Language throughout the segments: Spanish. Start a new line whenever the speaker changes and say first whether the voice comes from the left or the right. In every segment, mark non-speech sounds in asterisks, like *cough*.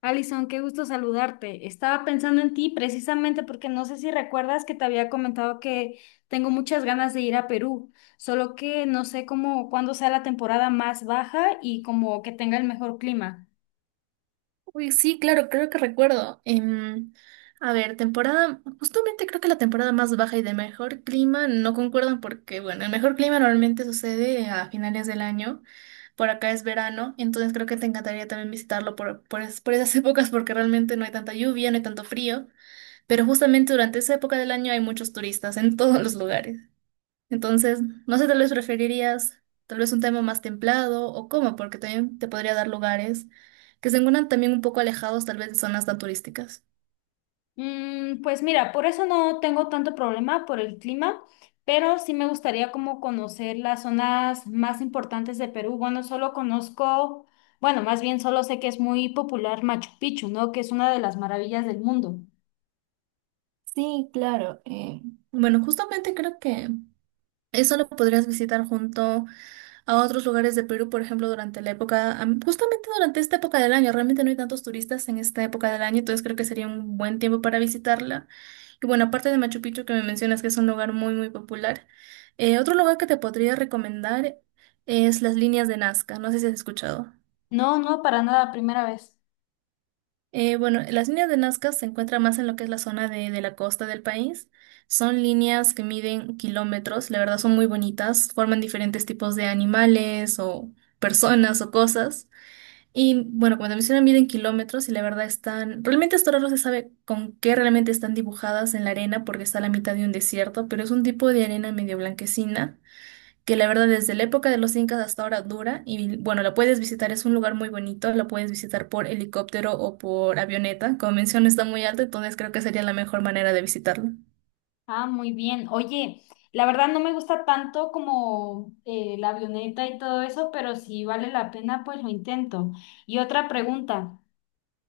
left: Alison, qué gusto saludarte. Estaba pensando en ti precisamente porque no sé si recuerdas que te había comentado que tengo muchas ganas de ir a Perú, solo que no sé cómo, cuándo sea la temporada más baja y como que tenga el mejor clima.
right: Uy, sí, claro, creo que recuerdo. A ver, temporada, justamente creo que la temporada más baja y de mejor clima no concuerdan porque, bueno, el mejor clima normalmente sucede a finales del año. Por acá es verano, entonces creo que te encantaría también visitarlo por esas *laughs* épocas porque realmente no hay tanta lluvia, no hay tanto frío, pero justamente durante esa época del año hay muchos turistas en todos los lugares. Entonces, no sé, tal vez preferirías tal vez un tema más templado o cómo, porque también te podría dar lugares que se encuentran también un poco alejados tal vez de zonas tan turísticas.
left: Pues mira, por eso no tengo tanto problema por el clima, pero sí me gustaría como conocer las zonas más importantes de Perú. Bueno, solo conozco, bueno, más bien solo sé que es muy popular Machu Picchu, ¿no? Que es una de las maravillas del mundo.
right: Sí, claro. Bueno, justamente creo que eso lo podrías visitar junto a otros lugares de Perú, por ejemplo, durante la época, justamente durante esta época del año, realmente no hay tantos turistas en esta época del año, entonces creo que sería un buen tiempo para visitarla. Y bueno, aparte de Machu Picchu que me mencionas que es un lugar muy, muy popular, otro lugar que te podría recomendar es las líneas de Nazca, no sé si has escuchado.
left: No, no, para nada, primera vez.
right: Bueno, las líneas de Nazca se encuentran más en lo que es la zona de la costa del país. Son líneas que miden kilómetros, la verdad son muy bonitas, forman diferentes tipos de animales o personas o cosas. Y bueno, cuando mencionan miden kilómetros y la verdad están, realmente hasta ahora no se sabe con qué realmente están dibujadas en la arena porque está a la mitad de un desierto, pero es un tipo de arena medio blanquecina que la verdad desde la época de los incas hasta ahora dura y bueno, la puedes visitar, es un lugar muy bonito, la puedes visitar por helicóptero o por avioneta, como menciono está muy alto, entonces creo que sería la mejor manera de visitarlo.
left: Ah, muy bien. Oye, la verdad no me gusta tanto como la avioneta y todo eso, pero si vale la pena, pues lo intento. Y otra pregunta,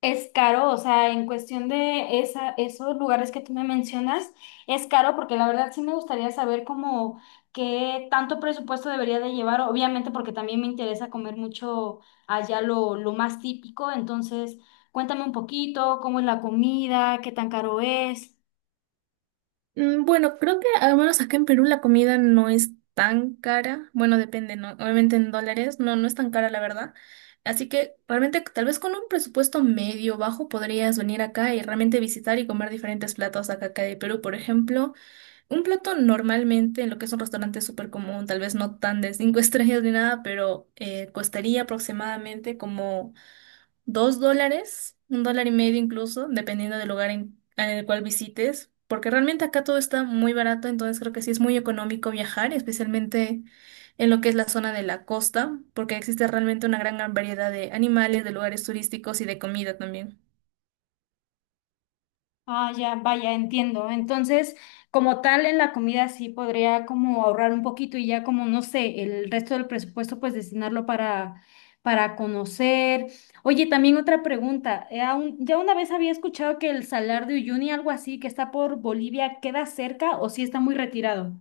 left: ¿es caro? O sea, en cuestión de esos lugares que tú me mencionas, ¿es caro? Porque la verdad sí me gustaría saber como qué tanto presupuesto debería de llevar, obviamente porque también me interesa comer mucho allá lo más típico, entonces... Cuéntame un poquito, cómo es la comida, qué tan caro es.
right: Bueno, creo que al menos acá en Perú la comida no es tan cara. Bueno, depende, ¿no? Obviamente en dólares, no, no es tan cara, la verdad. Así que realmente tal vez con un presupuesto medio bajo podrías venir acá y realmente visitar y comer diferentes platos acá de Perú. Por ejemplo, un plato normalmente en lo que es un restaurante súper común, tal vez no tan de cinco *laughs* estrellas ni nada, pero costaría aproximadamente como $2, $1.50 incluso, dependiendo del lugar en el cual visites, porque realmente acá todo está muy barato, entonces creo que sí es muy económico viajar, especialmente en lo que es la zona de la costa, porque existe realmente una gran variedad de animales, de lugares turísticos y de comida también.
left: Ah, ya, vaya, entiendo. Entonces, como tal, en la comida sí podría como ahorrar un poquito y ya como, no sé, el resto del presupuesto pues destinarlo para conocer. Oye, también otra pregunta. Ya una vez había escuchado que el Salar de Uyuni, algo así, que está por Bolivia, ¿queda cerca o sí está muy retirado?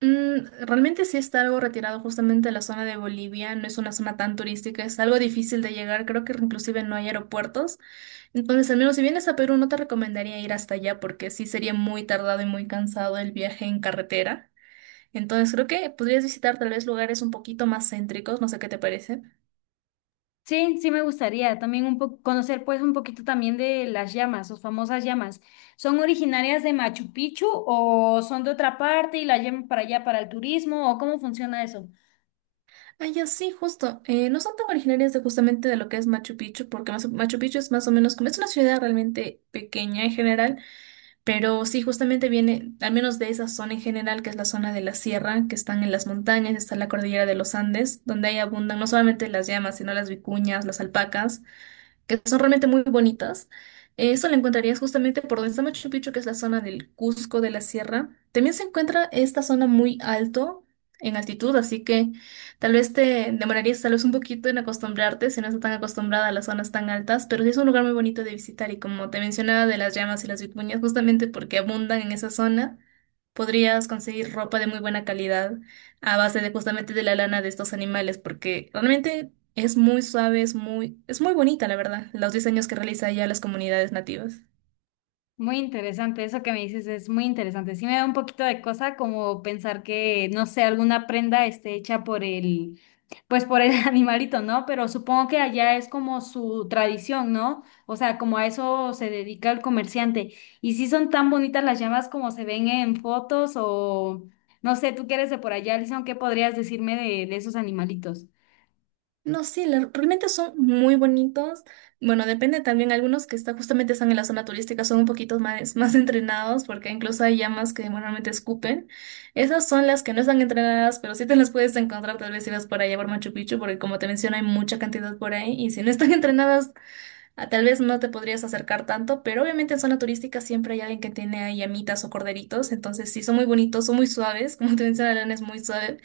right: Realmente sí está algo retirado justamente de la zona de Bolivia, no es una zona tan turística, es algo difícil de llegar, creo que inclusive no hay aeropuertos. Entonces, al menos si vienes a Perú, no te recomendaría ir hasta allá porque sí sería muy tardado y muy cansado el viaje en carretera. Entonces, creo que podrías visitar tal vez lugares un poquito más céntricos, no sé qué te parece.
left: Sí, sí me gustaría también un poco conocer pues un poquito también de las llamas, sus famosas llamas. ¿Son originarias de Machu Picchu o son de otra parte y las llevan para allá para el turismo o cómo funciona eso?
right: Ah, ya sí, justo. No son tan originarias de justamente de lo que es Machu Picchu, porque Machu Picchu es más o menos como es una ciudad realmente pequeña en general. Pero sí, justamente viene, al menos de esa zona en general, que es la zona de la sierra, que están en las montañas, está la cordillera de los Andes, donde ahí abundan no solamente las llamas, sino las vicuñas, las alpacas que son realmente muy bonitas. Eso lo encontrarías justamente por donde está Machu Picchu, que es la zona del Cusco de la Sierra. También se encuentra esta zona muy alto en altitud, así que tal vez te demorarías tal vez un poquito en acostumbrarte si no estás tan acostumbrada a las zonas tan altas, pero sí es un lugar muy bonito de visitar y como te mencionaba de las llamas y las vicuñas, justamente porque abundan en esa zona, podrías conseguir ropa de muy buena calidad a base de justamente de la lana de estos animales, porque realmente es muy suave, es muy bonita, la verdad, los diseños que realiza ella a las comunidades nativas.
left: Muy interesante, eso que me dices es muy interesante. Sí me da un poquito de cosa como pensar que, no sé, alguna prenda esté hecha pues por el *laughs* animalito, ¿no? Pero supongo que allá es como su tradición, ¿no? O sea, como a eso se dedica el comerciante. Y si son tan bonitas las llamas como se ven en fotos o, no sé, tú que eres de por allá, Alison, ¿qué podrías decirme de esos animalitos?
right: No, sí, realmente son muy bonitos. Bueno, depende también, algunos que está, justamente están en la zona turística son un poquito más entrenados, porque incluso hay llamas que normalmente escupen. Esas son las que no están entrenadas, pero sí te las puedes encontrar tal vez si vas por allá por Machu Picchu, porque como te menciono, hay mucha cantidad por ahí, y si no están *laughs* entrenadas, ah, tal vez no te podrías acercar tanto, pero obviamente en zona turística siempre hay alguien que tiene ahí llamitas o corderitos, entonces sí, son muy bonitos, son muy suaves, *laughs* como te menciona, León es muy suave.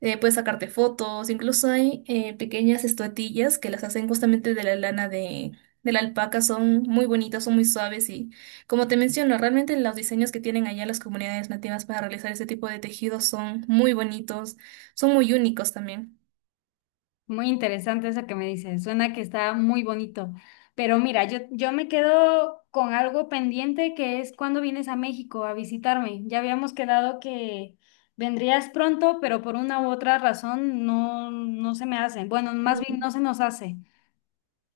right: Puedes sacarte fotos, incluso hay pequeñas estatuillas que las hacen justamente de la lana de la alpaca, son muy bonitas, son muy suaves y como te menciono, realmente los diseños que tienen allá las comunidades nativas para realizar ese tipo de tejidos son muy bonitos, son muy únicos también.
left: Muy interesante eso que me dices. Suena que está muy bonito. Pero mira, yo me quedo con algo pendiente que es cuando vienes a México a visitarme. Ya habíamos quedado que vendrías pronto, pero por una u otra razón no, no se me hace. Bueno, más bien no se nos hace.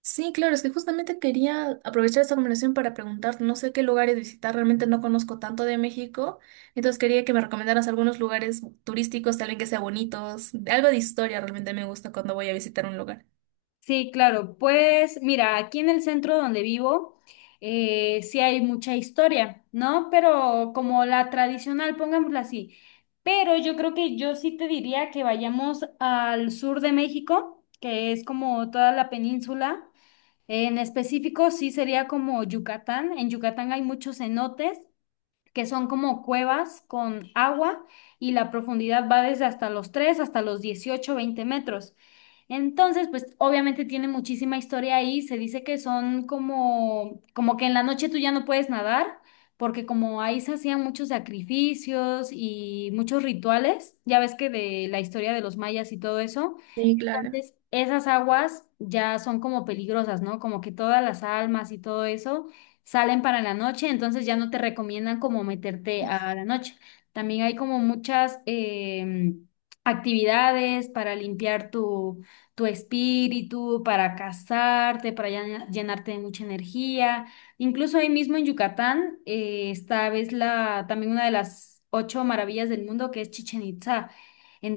right: Sí, claro, es que justamente quería aprovechar esta conversación para preguntar, no sé qué lugares visitar, realmente no conozco tanto de México, entonces quería que me recomendaras algunos lugares turísticos, tal vez que sean bonitos, algo de historia realmente me gusta cuando voy a visitar un lugar.
left: Sí, claro. Pues mira, aquí en el centro donde vivo sí hay mucha historia, ¿no? Pero como la tradicional, pongámosla así. Pero yo creo que yo sí te diría que vayamos al sur de México, que es como toda la península. En específico, sí sería como Yucatán. En Yucatán hay muchos cenotes que son como cuevas con agua y la profundidad va desde hasta los 3 hasta los 18 20 metros. Entonces, pues obviamente tiene muchísima historia ahí. Se dice que son como que en la noche tú ya no puedes nadar, porque como ahí se hacían muchos sacrificios y muchos rituales, ya ves que de la historia de los mayas y todo eso,
right: Sí, claro.
left: entonces, esas aguas ya son como peligrosas, ¿no? Como que todas las almas y todo eso salen para la noche, entonces ya no te recomiendan como meterte a la noche. También hay como muchas actividades para limpiar tu espíritu, para casarte, para llenarte de mucha energía. Incluso ahí mismo en Yucatán está ves la, también una de las ocho maravillas del mundo que es Chichen Itza.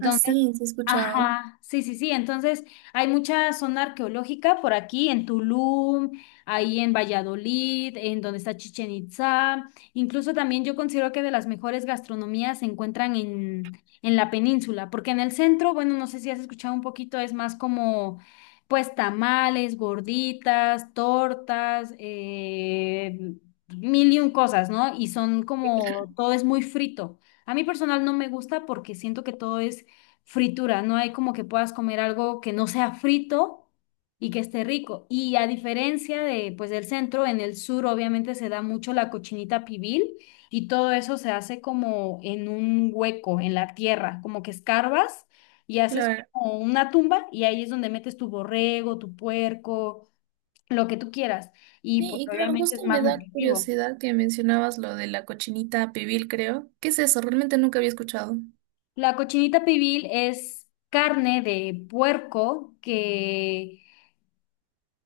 right: Ah, sí, sí he escuchado.
left: Ajá, sí, sí, sí. Entonces, hay mucha zona arqueológica por aquí, en Tulum, ahí en Valladolid, en donde está Chichen Itzá. Incluso también yo considero que de las mejores gastronomías se encuentran en la península, porque en el centro, bueno, no sé si has escuchado un poquito, es más como, pues, tamales, gorditas, tortas, mil y un cosas, ¿no? Y son como, todo es muy frito. A mí personal no me gusta porque siento que todo es fritura, no hay como que puedas comer algo que no sea frito y que esté rico. Y a diferencia de, pues, del centro, en el sur obviamente se da mucho la cochinita pibil y todo eso se hace como en un hueco, en la tierra, como que escarbas y haces
right: Claro.
left: como una tumba y ahí es donde metes tu borrego, tu puerco, lo que tú quieras. Y
right: Sí,
left: pues
right: y claro,
left: obviamente es
right: justo
left: más
right: me da
left: nutritivo.
right: curiosidad que mencionabas lo de la cochinita pibil, creo. ¿Qué es eso? Realmente nunca había escuchado.
left: La cochinita pibil es carne de puerco que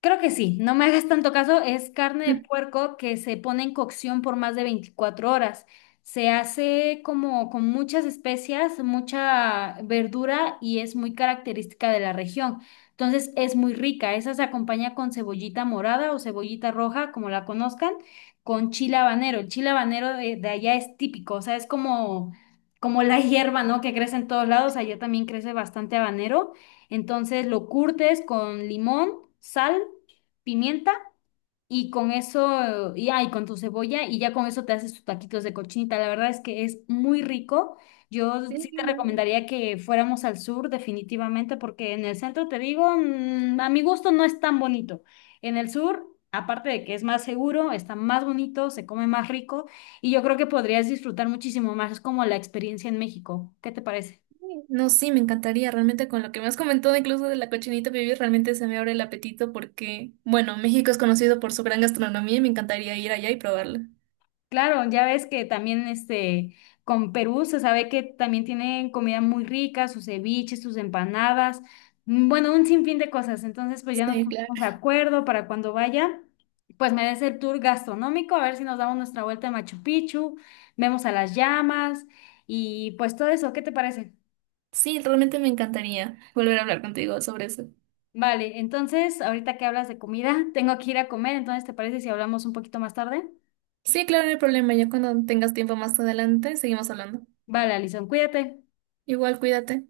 left: creo que sí, no me hagas tanto caso, es carne de
right: *laughs*
left: puerco que se pone en cocción por más de 24 horas. Se hace como con muchas especias, mucha verdura y es muy característica de la región. Entonces es muy rica, esa se acompaña con cebollita morada o cebollita roja, como la conozcan, con chile habanero. El chile habanero de allá es típico, o sea, es como, como la *laughs* hierba, ¿no? Que crece en todos lados, allá también crece bastante habanero, entonces lo curtes con limón, sal, pimienta y con eso, y con tu cebolla y ya con eso te haces tus taquitos de cochinita. La verdad es que es muy rico. Yo sí te
right: Sí.
left: recomendaría que fuéramos al sur definitivamente porque en el centro, te digo, a mi gusto no es tan bonito. En el sur... Aparte de que es más seguro, está más bonito, se come más rico y yo creo que podrías disfrutar muchísimo más. Es como la experiencia en México. ¿Qué te parece?
right: Sí. No, sí, me encantaría. Realmente con lo que me has comentado, incluso de la cochinita pibil, realmente se me abre el apetito porque, bueno, México es conocido por su gran gastronomía y me encantaría ir allá y probarla.
left: Claro, ya ves que también este con Perú se sabe que también tienen comida muy rica, sus ceviches, sus empanadas, bueno, un sinfín de cosas. Entonces, pues ya nos
right: Sí, claro.
left: ponemos de acuerdo para cuando vaya, pues me des el tour gastronómico, a ver si nos damos nuestra vuelta a Machu Picchu, vemos a las llamas y pues todo eso, ¿qué te parece?
right: Sí, realmente me encantaría volver a hablar contigo sobre eso.
left: Vale, entonces, ahorita que hablas de comida, tengo que ir a comer, entonces, ¿te parece si hablamos un poquito más tarde?
right: Sí, claro, no hay problema. Ya cuando tengas tiempo más adelante, seguimos hablando.
left: Vale, Alison, cuídate.
right: Igual, cuídate.